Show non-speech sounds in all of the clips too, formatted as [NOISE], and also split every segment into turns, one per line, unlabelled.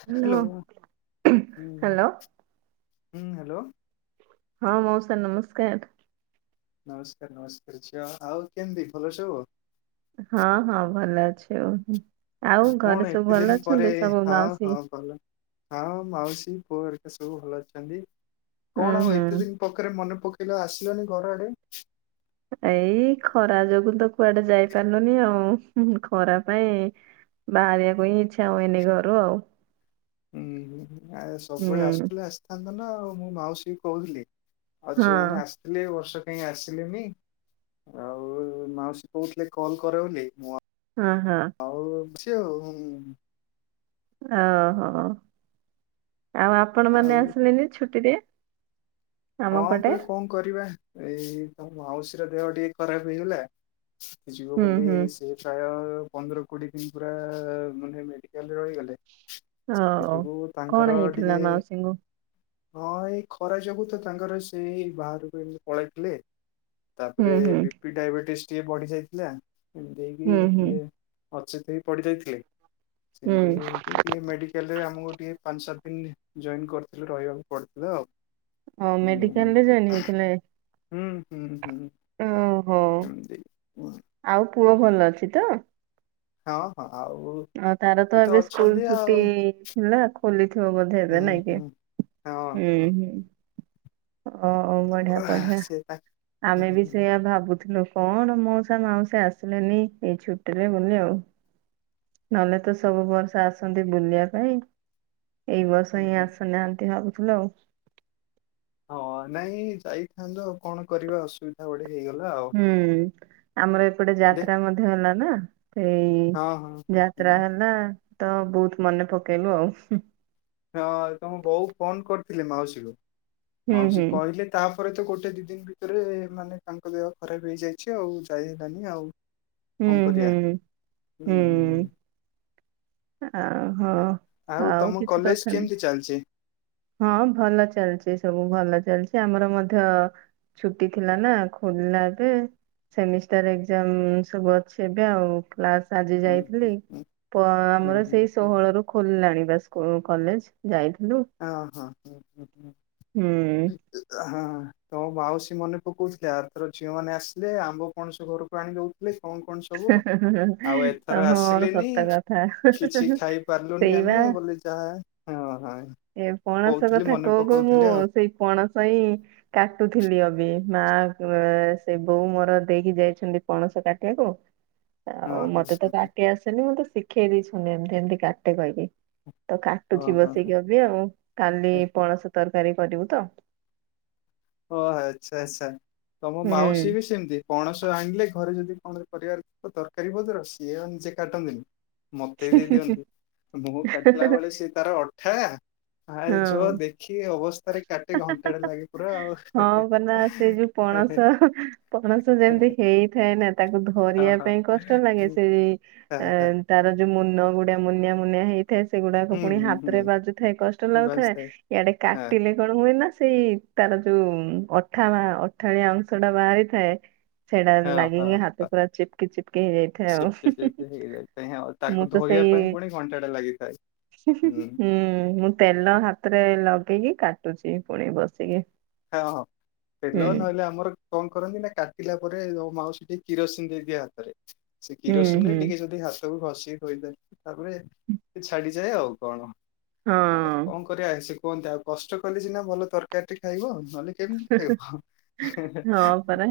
ହ ହ ହ୍ୟାଲୋ ହ
ହ୍ୟାଲୋ
ହଁ ହ୍ୟାଲୋ।
ହଁ ମାଉସା ନମସ୍କାର।
ନମସ୍କାର ନମସ୍କାର ଝିଅ ଆଉ କେମିତି ଭଲ ସବୁ?
ହଁ ହଁ ଭଲ ଅଛି ଆଉ
ଆଉ
ଘରେ
କଣ
ସବୁ
ଏତେ ଦିନ
ଭଲ
ପରେ
ଅଛନ୍ତି ସବୁ
ହଁ
ମାଉସୀ?
ହଁ ଭଲ ହଁ ମାଉସୀ ପୁହେରିକା ସବୁ ଭଲ ଅଛନ୍ତି?
ହୁଁ
କଣ ଆଉ
ହୁଁ
ଏତେ ଦିନ ପଖରେ ମନେ ପକେଇ ପିଲା ଆସିଲାନି ଘର ଆଡେ?
ଏଇ ଖରା ଯୋଗୁଁ ତ କୁଆଡେ ଯାଇପାରିଲୁନି ଆଉ ଖରା ପାଇଁ ବାହାରିବାକୁ ହିଁ ଇଚ୍ଛା ହୁଏନି ଘରୁ ଆଉ।
ଉୁଁ ଆ ସବୁବେଳେ
ହୁଁ
ଆସୁଥିଲେ ଆସିଥାନ୍ତ ନା ଆଉ। ମୁଁ ମାଉସୀ କହୁଥିଲି ଆଉ
ହଁ
ଝିଅମାନେ ଆସିଥିଲେ ବର୍ଷ କାଇଁ ଆସିଲେନି। ଆଉ ମାଉସୀ କହୁଥିଲେ କଲ୍ କର ବୋଲି ବୋଲି ମୁଁ ଆ
ହଁ ହଁ
ତି ଆଉ ହମମ
ଓହୋ ଆଉ
ଆଉ
ଆପଣମାନେ ଆସିଲେନି ଛୁଟିରେ?
ହଁ
ଆମ ପଟେ
ପା କଣ କରିବା ଏଇ ମାଉସୀର ଦେହ ଟିକେ ଖରାପ ହେଇଗଲା। ଯିବ
ହୁଁ
ବୋଲି
ହୁଁ
ସେ ପ୍ରାୟ ପନ୍ଦର କୋଡ଼ିଏ ଦିନ ପୁରା ମାନେ ମେଡିକାଲରେ ରହିଗଲେ
ହଉ
ସେଥିଯୋଗୁଁ
କଣ
ତାଙ୍କର
ହେଇଥିଲା
ଟିକେ
ମାଉସୀଙ୍କୁ?
ହଁ ଏଇ ଖରା ଯୋଗୁଁ ତ ତାଙ୍କର ସେ ବାହାରକୁ ଏମିତି ପଳେଇଥିଲେ।
ହୁଁ
ତାପରେ
ହୁଁ
ବି ପି ଡାଇବେଟିସ୍ ଟିକେ ବଢି ଯାଇଥିଲା। ଏମିତି ହେଇକି
ହୁଁ ହୁଁ
ଟିକେ ଅଚେତ୍ ହେଇ ପଡିଯାଇଥିଲେ। ସେମିତି
ହୁଁ
ହେଇକି ଟିକେ ମେଡିକାଲରେ ଆମକୁ ଟିକେ ପାଞ୍ଚ ସାତ ଈନ୍ କରିଥିଲେ ରହିବାକୁ ପଡିଥିଲା ଆଉ।
ହ ମେଡିକାଲରେ ଯଏନ ହେଇଥିଲେ?
ହୁଁ ହୁଁ ହୁଁ
ଓହୋ
ଏମତି
ଆଉ ପୁଅ ଭଲ ଅଛି ତ?
ହଁ ହଁ। ଆଉ
ଆ ତାର
ସେ
ତ ଏବେ ସ୍କୁଲ
ଅଛନ୍ତି
ଛୁଟି
ଆଉ
ଥିଲା ଖୋଲିଥିବ ବୋଧେ
ହଁ
ଏବେ ନାଇଁ କି?
ହଁ
ହୁଁ
ହଁ।
ହୁଁ। ଓ ବଢିଆ
ଆଃ,
ବଢିଆ
ସେ ହୁଁ
ଆମେ ବି ସେଇୟା ଭାବୁଥିଲୁ। କଣ ମଉସା ମାଉସି ଆସିଲେନି ଏଇ ଛୁଟି ରେ ବୋଲି ଆଉ। ନହେଲେ ତ ସବୁ ବର୍ଷା ଆସନ୍ତି ବୁଲିବା ପାଇଁ ଏଇ ବର୍ଷ ହିଁ
ହୁଁ
ଆସୁନାହାନ୍ତି ଭାବୁଥିଲୁ ଆଉ।
ହଁ ନାଇଁ ଯାଇଥାନ୍ତୁ ଆଉ କଣ କରିବା ଅସୁବିଧା ବଢେ।
ହୁଁ ଆମର ଏପଟେ
ଦେଖ
ଯାତ୍ରା ମଧ୍ୟ ହେଲା ନା ଏଇ
ହଁ ହଁ ହୁଁ
ଯାତ୍ରା
ହୁଁ।
ହେଲା ତ ବହୁତ ମନେ ପକେଇଲୁ ଆଉ ହୁଁ।
ହଁ ତମ ବୋଉ ଫୋନ କରିଥିଲି ମାଉସୀକୁ
ହୁଁ ହୁଁ
ମାଉସୀ କହିଲେ ତା ପରେ ତ ଗୋଟେ ଦି ଦିନ ଭିତରେ ମାନେ ତାଙ୍କ ଦେହ ଖରାପ ହେଇଯାଇଛି ଆଉ ଯାଇ ହେଲାନି ଆଉ।
ହୁଁ
କଣ କରିବା
ହୁଁ ହୁଁ। ଓହୋ। ଆଉ
ତମ
କିଛି
କଲେଜ
କଥା ନାହିଁ
କେମିତି ଚାଲିଛି?
ହଁ ଭଲ ଚାଲିଛି ସବୁ ଭଲ ଚାଲିଛି। ସେ ଆମର ମଧ୍ୟ ଛୁଟି ଥିଲା ନା ଖୋଲିଲା ଏବେ ସେମିଷ୍ଟାର ଏଗଜାମ୍ମ ସବୁ ଅଛି ଏବେ ଆଉ। କ୍ଲାସ ଆଜି
ହୁଁ
ଯାଇଥିଲି
ହୁଁ ହୁଁ
ପ
ହୁଁ
ଆମର
ହୁଁ
ସେଇ
ହୁଁ
ଷୋହଳ ରୁ ଖୋଲିଲାଣି ବା ସ୍କୁ ଉ କଲେଜ ଯାଇ
ହଁ ହଁ ହ ହଁ
ହୁଁ
ହଁ ହଁ ତ ବାଉସି କି ମନେ ପକଉଥିଲେ ଆର ଥର ଝିଅମାନେ ଆସିଲେ ଆମ୍ବ, ପଣସ ଘରକୁ ଆଣି ଦଉଥିଲେ। କଣ କଣ ସବୁ ଆଉ ଏଥର
ହଁ
ଆସିଲିନି
ସତ କଥା
କିଛି ଖାଇ ପାରିଲୁନି
ସେଇବା
ଆମେ ହେ ବଲି ଯାହା ହଁ ହ।
ଏ ପଣସ କଥା କହୁ କଉ ମୁଁ ସେଇ ପଣସ ହିଁ କାଟୁଥିଲି ଅବି ମା ଏଁ ସେ ବୋଉ ମୋର ଦେଇକି ଯାଇଚନ୍ତି ପଣସ କାଟିବାକୁ। ଆଉ
ହଁ
ମତେ ତ କାଟି ଆସେନି ମତେ ଶିଖେଇ ଦେଇଛନ୍ତି ଏମିତି ଏମିତି କାଟେ କହିକି। ତ
ହଁ
କାଟୁଚି
ହଁ ହଁ
ବସେଇକି ଅବି ଆଉ କାଲି
ହଁ
ପଣସ ତରକାରୀ କରିବୁ ତ।
ଓ ଆଚ୍ଛା ଆଚ୍ଛା ତମ ମାଉସୀ
ହୁଁ
ବି ସେମିତି ପଣସ ଆଣିଲେ ଘରେ ଯଦି କଣ ପରିବାର ତରକାରୀ ପତର ସିଏ ଆଉ ନିଜେ କାଟନ୍ତିନି। ମୋତେ ବି ଦିଅନ୍ତି ମୁଁ କାଟିଲା ବେଳେ ସେ ତାର ଅଠା। ଆଁ ଯୋ
ହଁ।
ଦେଖି ଅବସ୍ଥାରେ କାଟେ ଘଣ୍ଟାଟେ ଲାଗେ ପୁରା ଆଉ।
ହଁ ପନା ସେଇ ଯୋଉ ପଣସ ପଣସ ଯେମିତି ହେଇଥାଏ ନା ତାକୁ
ହଁ
ଧରିବା
ହଁ
ପାଇଁ- କଷ୍ଟ ଲାଗେ ସେ
ହଁ ହଁ
ଏଁ ତାର ଯୋଉ ମୁନ ଗୁଡ଼ା। ମୁନିଆ ମୁନିଆ ହେଇଥାଏ ସେଗୁଡାକ
ହୁଁ
ପୁଣି
ହୁଁ
ହାତରେ ବାଜୁଥାଏ କଷ୍ଟ
ହୁଁ
ଲାଗୁଥାଏ
ବାସ୍
ଇଆଡେ
ହଁ
କାଟିଲେ କଣ- ହୁଏନା ସେଇ ତାର ଯୋଉ ଅଠା ବା ଅଠାଳିଆ ଅଂଶ ଟା ବାହାରିଥାଏ। ସେଟା
ହଁ
ଲାଗିକି ହାତ
ହଁ
ପୁରା ଚିପକି ଚିପକି ହେଇଯାଇଥାଏ ଆଉ।
ସିପି
ହୁଁ ହୁଁ
ଚିପି ହେଇଯାଇଥାଏ ହଁ
ହୁଁ ମୁଁ
ତାକୁ
ତ ସେଇ-
ଧୋଇବା ପାଇଁ ପୁଣି ଘଣ୍ଟାଟେ ଲାଗିଥାଏ।
ହୁଁ ମୁଁ ତେଲ ହାତରେ ଲଗେଇକି କାଟୁଛି ପୁଣି ବସିକି।
ହଁ ହଁ ତେଲ
ହୁଁ
ନହେଲେ ଆମର କଣ କରନ୍ତି ନା କାଟିଲା ପରେ- ମାଉସି ଟିକେ କିରୋସିନ ଦେଇଦିଏ ହାତରେ। ସେ
ହୁଁ
କିରୋସିନ ରେ
ହୁଁ
ଟିକେ ଯଦି ହାତକୁ ଖସ- ତାପରେ ସେ ଛାଡିଯାଏ ଆଉ। କଣ ଆ ଏଇ
ହଁ।
କଣ କରିବା। କୁହନ୍ତି ଆଉ କଷ୍ଟ କଲି ସିନା ଭଲ ତରକାରୀ ଟେ ଖାଇବ ଆଉ ନହେଲେ- କେମିତି ଖାଇିବ ହେଁ ହେଁ
ହଁ ପରା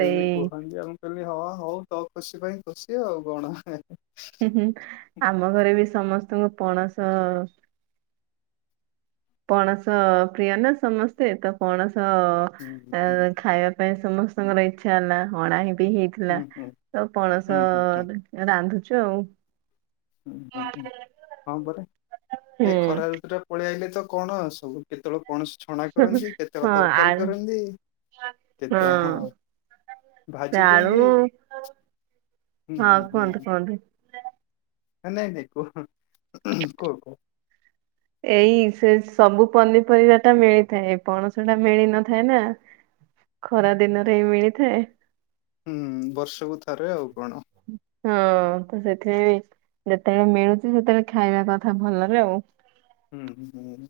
ଏମିତି କୁହନ୍ତି ଆଉ। କହିଲ ହଁ ହଉ ତୋ ଖୁସି ପାଇଁ ଖୁସି ଆଉ କଣ।
ହୁଁ ହୁଁ ଆମ ଘରେ ବି ସମସ୍ତଙ୍କୁ ପଣସ- ପଣସ ପ୍ରିୟ ନା ସମସ୍ତେ ତ ପଣସ-
ହୁଁ
ତ
ହୁଁ
ଅଁ ଖାଇବା ପାଇଁ ସମସ୍ତଙ୍କର ଇଚ୍ଛା ନା ଅଣା ହେଇ- ବି ହେଇଥିଲା
ହୁଁ ହୁଁ
ତ
ହୁଁ
ପଣସ
ହୁଁ।
ରାନ୍ଧୁଛୁ ଆଉ।
ହୁଁ ହଁ ପରା
ହୁଁ
ଏଇ ଖରା ଋତୁ ଟା ପଳେଇ ଆଇଲେ। ତ କଣ ସବୁ କେତେବେଳକୁ? କୌଣସି ଛଣା କରନ୍ତି କେତେବେଳେ
ହଁ ଆ
ତରକାରୀ କରନ୍ତି କେତେ ହଁ।
ସେ
ଭାଜି ଦିଅନ୍ତି।
ଆଳୁ
ହୁଁ
ହଁ
ହୁଁ
କୁହନ୍ତୁ
ହୁଁ
କୁହନ୍ତୁ।
ନାଇଁ ନାଇଁ କୁହ କୁହ କୁହ?
ଏଇ ସେ ସବୁ ପନିପରିବା ଟା ମିଳିଥାଏ ପଣସ ଟା ମିଳି ନଥାଏ ନା ଖରା ଦିନରେ ମିଳିଥାଏ।
ହୁଁ ବର୍ଷକୁ ଥରେ ଆଉ କଣ
ହୁଁ [INAUDIBLE] ହଁ ତ ସେଥିରେ ଯେତେବେଳେ ମିଳୁଛି ସେତେବେଳେ ଖାଇବା କଥା ଭଲରେ ଆ
ହୁଁ ହୁଁ ହୁଁ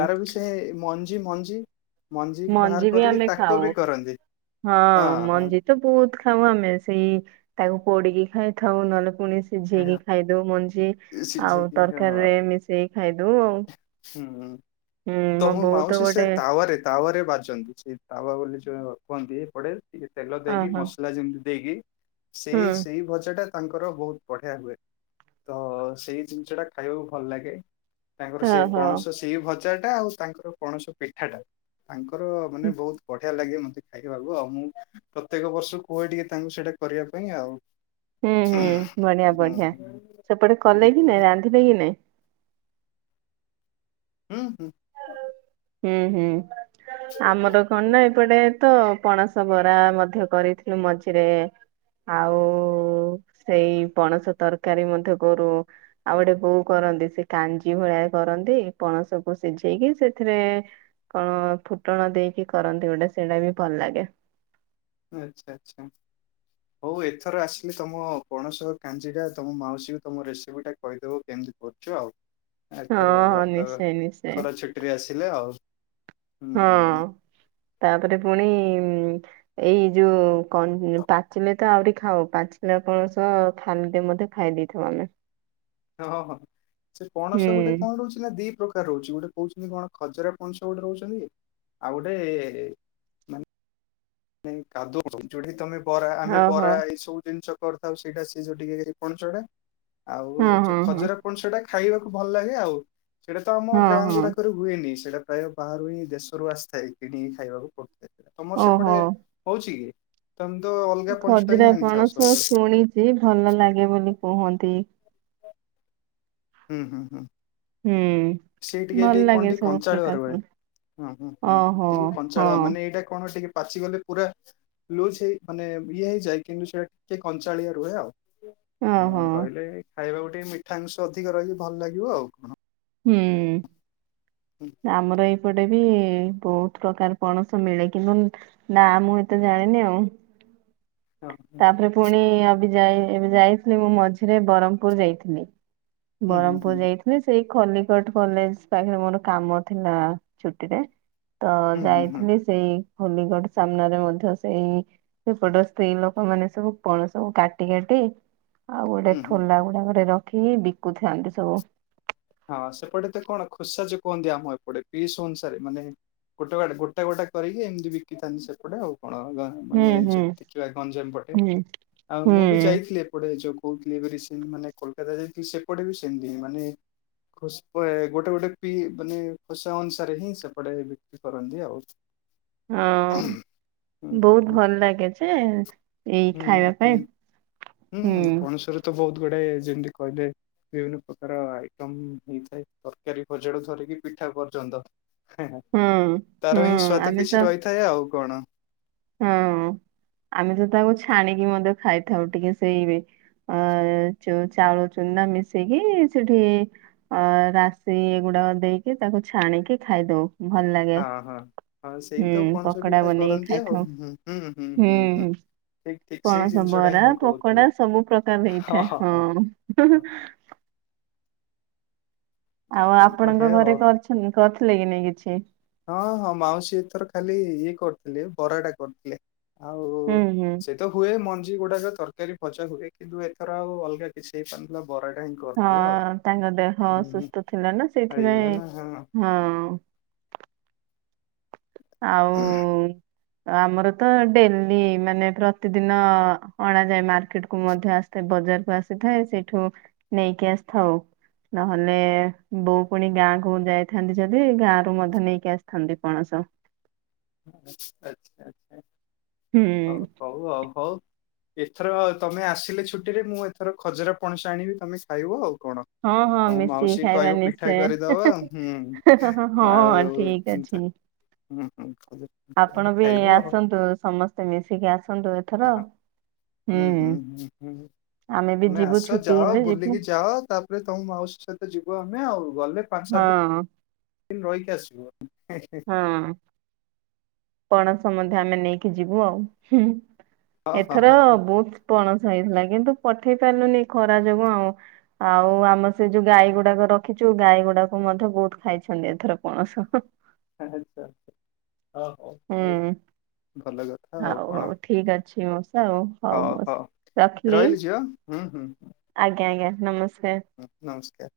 ତାର ବିଷୟ ମଞ୍ଜି ମଞ୍ଜି ମଞ୍ଜି ବାହାର
ବି
କରିକି
ଆମେ
ତାକୁ
ଖାଉ
ବି କରନ୍ତି।
ହଁ ମଞ୍ଜି ତ ବହୁତ ଖାଉ ଆମେ, ସେଇ ତାକୁ ପୋଡିକି ଖାଇଥାଉ ନହେଲେ ପୁଣି ସିଝେଇକି ଖାଇଦେଉ ମଞ୍ଜି ଆଉ
ସିଝେଇକି ହଁ
ତରକାରୀ ରେ ମିଶେଇକି ଖାଇଦେଉ ଆଉ
ହୁଁ
ହୁଁ
ତ
ମୋ
ମୁଁ
ବୋଉ
ମାଉସୀ ସେ
ଗୋଟେ
ତାୱାରେ ତାୱା ରେ ବାଜନ୍ତି, ସେ ତାୱା ବୋଲି କୁହନ୍ତି ଏପଟେ ଟିକେ ତେଲ ଦେଇକି
ଓହୋ
ମସଲା ଯେମିତି ଦେଇକି
ହୁଁ
ସେଇ ସେଇ ଭଜାଟା ତାଙ୍କର ବହୁତ ବଢିଆ ହୁଏ ତ ସେଇ ଜିନିଷ ଟା ଖାଇବାକୁ ଭଲ ଲାଗେ। ତାଙ୍କର ସେଇ
ଓହୋ
ପଣସ ସେଇ ଭଜା ଟା, ଆଉ ତାଙ୍କର ପଣସ ପିଠାଟା, ତାଙ୍କ ତାଙ୍କର ମାନେ ବହୁତ ବଢିଆ ଲାଗେ ମତେ ଖାଇବାକୁ ଆଉ, ମୁଁ ପ୍ରତ୍ୟେକ ବର୍ଷ କୁହେ ଟିକେ ତାଙ୍କୁ ସେଇଟା କରିବା ପାଇଁ ଆଉ
ହୁଁ ହୁଁ ବଢିଆ
ହୁଁ
ବଢିଆ, ସେପଟେ କଲେ କି
ହୁଁ
ନାଇଁ, ରାନ୍ଧିବେ କି ନାଇଁ,
ହୁଁ ହୁଁ
ହୁଁ, ହୁଁ, ଆମର କଣ ନା ଏପଟେ ତ ପଣସ ସ [UNINTELLIGIBLE] ବରା ମଧ୍ୟ କରିଥିଲୁ ମଝିରେ ଆଉ ସେଇ ପଣସ ତରକାରୀ ମଧ୍ୟ କରୁ, ଆଉ ଗୋଟେ ବୋଉ କର କରନ୍ତି ସେ କାଞ୍ଜି ଭଳିଆ କରନ୍ତି ପଣସକୁୁ ସିଝେଇକି ସେ ଏଥିରେ କଣ -ଫୁଟଣ ଦେଇକି କରନ୍ତି ଗୋଟେ, ସେଇଟା ବି ଭଲ ଲାଗେ।
ଆଚ୍ଛା ଆଚ୍ଛା ହଉ ଏଥର ଆସିଲି ତମ ପଣସ କାଞ୍ଜି ଟା ତମ ମାଉସୀକୁ ତମ ରେସିପି ଟା କହିଦେବ କେମିତି କରୁଛ
ହଁ
ଆଉଥର
ହଁ
ଭଲ ତ
ନିଶ୍ଚୟ ନିଶ୍ଚୟ
ଖରା ଛୁଟିରେ ଆସିଲେ ଆଉ ହୁଁ ହୁଁ
ହଁ ତାପରେ ପୁଣି ଏଇ ଯୋଉ ପାଚିଲେ ତ ଆହୁରି ଖାାଉ ପାଚିଲା ଆପଣ [UNINTELLIGIBLE] ଖାଲି ମଧ୍ୟ ଖାଇ ଦେଇଥାଉ ଆମେ
ହଁ ହଁ ସେ ପଣସ ଗୋଟେ
ହୁଁ
କଣ ରହୁଛି ନା ଦି ପ୍ରକାର ରହୁଛି ଗୋଟେ କହୁଛନ୍ତି କଣ ଖଜରା ପଣସ ଗୋଟେ ରହୁଛନ୍ତି ଆଉ ଗୋଟେ ମାନେ କାଦୁ [UNINTELLIGIBLE] ଯୋଠି ତମେ ବରା ଆମେ
ହଉ
ବରା
ହଉ
ଏଇ ସବୁ ଜିନିଷ କରିଥାଉ ସେଇଟା ସେଏ ଯୋଉ ଟିକେ ପଣସଟା
ହଁ
ଆଉ
ହଁ ହଁ
ଖଜରା ପଣସଟା ଖାଇବାକୁ ଭଲ ଲାଗେ ଆଉ, ସେଇଟା ତ ଆମ
ହଁ
ଗାଁ
ହଁ
ଗୁଡାକରେ ହୁଏନି, ସେଇଟା ପ୍ରାୟ ବାହାରୁ ହିଁ ଦେଶରୁ ଆସିଥାଏ କିଣିକି ଖାଇବାକୁ ପଡୁଥାଏ, ତମର
ଓହୋ।
ସେପଟେ ହଉଛି କି? ତମେ ତ ଅଲଗା ପଣସଟା ହିଁ
ଖଜୁରା
ଆଣିଥାଅ
ପଣସ
ସବୁବେଳେ
ଶୁଣିଛି ଭଲ ଲାଗେ ବୋଲି କୁହନ୍ତି।
ହୁଁ ହୁଁ ହୁଁ
ହୁଁ।
ସେଠିକେ
ଭଲ
କଣ
ଲାଗେ
ଟିକେ
ସବୁ
କଞ୍ଚାଳିଆ
ପ୍ରକାର
ରହେ।
ଫଳ
ହୁ ହୁଁ ହୁଁ
ଓହୋ
ଟିକେ
ହଁ
କଞ୍ଚାଳ ମାନେ ଏଇଟା କଣ ଟିକେ ପାଚିଗଲେ ପୁରା, ଲୁଜ ହେଇ ମାନେ ଇଏ ହେଇଯାଏ, କିନ୍ତୁ ସେଟା ଟିକେ କଞ୍ଚାଳିଆ ରୁହେ ଆଉ ହଁ
ଓହୋ।
ରହିଲେ, ଖାଇବାକୁ ଟିକେ ମିଠା ଅଂଶ ଅଧିକ ରହିଲେ ଭଲ ଲାଗିବ ଆଉ, କଣ?
ହୁଁ
ହୁଁ
ଆମର ଏଇପଟେ ବି ବହୁତ ପ୍ରକାର ପଣସ ମିଳେ କିନ୍ତୁ ନା ମୁଁ ଏତେ ଜାଣିନି ଆଉ [INAUDIBLE]
ହଁ ହୁଁ
ତାପରେ ପୁଣି ଅବି ଯାଇ ଏବେ ଯାଇଥିଲି ମୁଁ ମଝିରେ ବରମପୁର ଯାଇଥିଲି।
ହୁଁ
ବରମପୁର
ହୁଁ
ଯାଇଥିଲି ସେଇ ଖଲିକଟ କଲେଜ ପାଖରେ ମୋର କାମ ଥିଲା ଛୁଟି ରେ। ତ
ହୁଁ ହୁଁ ହୁଁ
ଯାଇଥିଲି ସେଇ ହୋଲିଗଡ ସାମ୍ନାରେ ମଧ୍ୟ ସେଇ ସେପଟ ସ୍ତ୍ରୀ ଲୋକ ମାନେ ସବୁ କଣ ସବୁ କାଟି କାଟି ଆଉ ଗୋଟେ
ହୁଁ ହୁଁ।
ଠୋଲା ଗୁଡାକରେ ରଖ ଖିକି ବିକୁଥାନ୍ତି ସବୁ।
ହଁ ସେପଟେ ତ କଣ ଖୋସଜ କୁହନ୍ତି। ଆମ ଏପଟେ ପିସ୍ ଅନୁସାରେ ମାନେ ଗୋଟେ ଗୋଟା ଗୋଟା କରିକି ଏମିତି ବିକିଥାନ୍ତି ସେପଟେ ଆଉ। କଣ
ହୁଁ
ମାନେ
ହୁଁ
ଯ ଦେଖିବା ଗଞ୍ଜାମ ପଟେ
ହୁଁ
ଆଉ ମୁଁ ବି
ହୁଁ
ଯାଇଥିଲି ଏପଟେ ଯୋଉ କୋହୁଥିଲି ଏବେ ରିସେଣ୍ଟ ମାନେ କୋଲକାତା ଯାଇଥିଲି ସେପଟେ ବି ସେମିତି ହିଁ ମାନେ ଖ ଗୋଟେ ଗୋଟେ ବି ମାନେ ଖୋସା ଅନୁସାରେ ହିଁ ସେପଟେ ବିକ୍ରି କରନ୍ତି ଆଉ।
ହଁ
ହୁଁ
ବୋହୁତ
ହୁଁ
ଭଲ ଲାଗେ ଯେ ଏଇ
ହୁଁ
ଖାଇବା ପାଇଁ
ହୁଁ ହୁଁ ପଣସରେ ତ ବୋହୁତ ଗୁଡେ ଯେମିତି କହିଲେ ବିଭିନ୍ନ ପ୍ରକାର ଆଇଟମ ହେଇଥାଏ। ତରକାରୀ ଭଜାଠୁ ଧରିକି ପି ପିଠା ପର୍ଯ୍ୟନ୍ତ
ହୁଁ ହୁଁ
ତାର ହିଁ ସ୍ଵାଦ
ଆମେ ତ
କିଛି ରହିଥାଏ ଆଉ କଣ।
ହଁ ଆମେ ତ ତାକୁ ଛାଣିକି ମଧ୍ୟ ଖାଇଥାଉ ଟିକେ ସେଇ ଅ ଯୋଉ ଚାଉଳ ଚୁନା ମିଶେଇକି ସେଠି ଅ ରାଶି ଏଗୁ ତ ଦେଇକି ତାକୁ ଛାଣିକି ଖାଇଦୋଉ। ଭଲ ଲାଗେ।
ହଁ ହଁ। ହଁ ସେଇ
ହୁଁ
ତ ପଣସ
ପକୋଡା
ପିଠା
ବନେଇକି
କରନ୍ତି
ଖାଇ
ଆଉ ହୁଁ ହୁଁ।
ହୁଁ।
ଠିକ ଠିକ ସେଇ
ପଣସ
ଜିନିଷଟା ହିଁ
ବରା
ମୁଁ କହୁଥିଲି
ପକୋଡା ସବୁ ପ୍ରକାର ହେଇଥାଏ ହଁ।
ହଁ।
ଆଉ ଆପଣଙ୍କ
ବଢିଆ ଆଉ
ଘରେ କରିଛନ୍ତି, କରିଥିଲେ କି ନାଇ କିଛି?
ହଁ ହଁ ମାଉସୀ ଏଥର ଖାଲି ଇଏ କରିଥିଲେ ବରାଟା କରିଥିଲେ। ଆଉ
ହୁଁ ହୁଁ
ସେ ତ ହୁଏ ମନ୍ ଜି ଗୁଡାକ ତରକାରୀ ଭଜା ହୁଏ। କିନ୍ତୁ ଏଥର ଆଉ ଅଲଗା କିଛି ହେଇପା [UNINTELLIGIBLE]
ହଁ ତାଙ୍କ ଦେହ
ହୁଁ
ଅସୁସ୍ଥ ଥିଲା ନା।
ହେଇଗଲା
ସେଇଥିପାଇଁ
ନା ହଁ
ହଁ। ଆଉ ଆମର ତ ଡେଲି ମାନେ ପ୍ରତିଦିନ ଅଣାଯାଏ। ମାର୍କେଟ୍ କୁ ମଧ୍ୟ ଆସ ସେ ବଜାରକୁ ଆସିଥାଏ। ସେଇଠୁ ନେଇକି ଆସିଥାଉ। ନହେଲେ ବୋଉ ପୁଣି ଗାଁକୁ ଯାଇଥାନ୍ତି ଯଦି ଗାଁରୁ ମଧ୍ୟ ନେଇକି ଆସିଥାନ୍ତି ପଣସ।
ଆଚ୍ଛା ଆଚ୍ଛା।
ହୁଁ
ହଉ ହଉ ଆଉ ହଉ ଏଥର ତୋମେ ଆସିଲେ ଛୁଟିରେ ମୁଁ ଏଥର ଖଜରା ପଣସ ଆଣିବି ତୋମେ ଖାଇବ ଆଉ। କଣ।
ହଁ ହଁ
ତମ ମାଉସୀ
ମିଶିକି
କି
ଖାଇବା
କହିବ ପିଠା
ନିଶ୍ଚୟ।
କରିଦବ ହୁଁ ଆଉ
ହଁ ଠିକ ଅ
ତା-
ଛି।
ହୁଁ, ହୁଁ, [INAUDIBLE]
ଆପଣ ବି
ଖାଇବ ଆଉ
ଆସନ୍ତୁ। ସମସ୍ତେ ମିଶିକି ଆସନ୍ତୁ ଏଥର।
ହଁ ହୁଁ, ହୁଁ, ହୁଁ, ହୁଁ।
ଆମେ ବି
ତୋମେ
ଯିବୁ
ଆସ
ଛୁଟି
ଯାଅ
ହେଲେ ଯିବୁ
ବୁଲିକି ଯାଅ। ତାପରେ ତୋମ ମାଉସୀ ସହିତ ଯିବୁ ଆମ ମେ ଆଉ ଗଲେ ପାଞ୍ଚ
ହଁ
ସାତ ଦିନ ରହିକି ଆସିବୁ। ହେ, ହେ,
ହଁ ପଣସ ମଧ୍ୟ ଆମେ ନେଇକି ଯିବୁ ଆଉ। ହୁଁ,
ହଁ ହଁ
ଏଥର
ହଁ ହଁ,
ବହୁତ ପଣସ ହେଇଥିଲା। କିନ୍ତୁ ପଠେଇ ପାରିଲୁନି ଏ ଖରା ଯୋଗୁଁ ଆଉଁ। ଆଉ ଆମେ ସେ ଯୋଉ ଗାଈ ଗୁଡାକ ରଖିଚୁ। ଗାଈ ଗୁ ଡାକ ମଧ୍ୟ ବହୁତ ଖାଇଛନ୍ତି ଏଥର ପଣସ।
ଆଚ୍ଛା ହୋ ହଉ
ହୁଁ
ହଉ ଭଲ କଥା ଆଉ
ହଉ
କଣ।
ହଉ ଠିକ ଅଛି ମଉସା ଆଉ
ହୋ
ହଉ
ହୋ
ମଉସା। ରଖିଲି
ରହିଲି ଝିଅ। ହୁଁ ହୁଁ।
ଆଜ୍ଞା ଆଜ୍ଞା ନମସ୍କାର।
ନମସ୍କାର।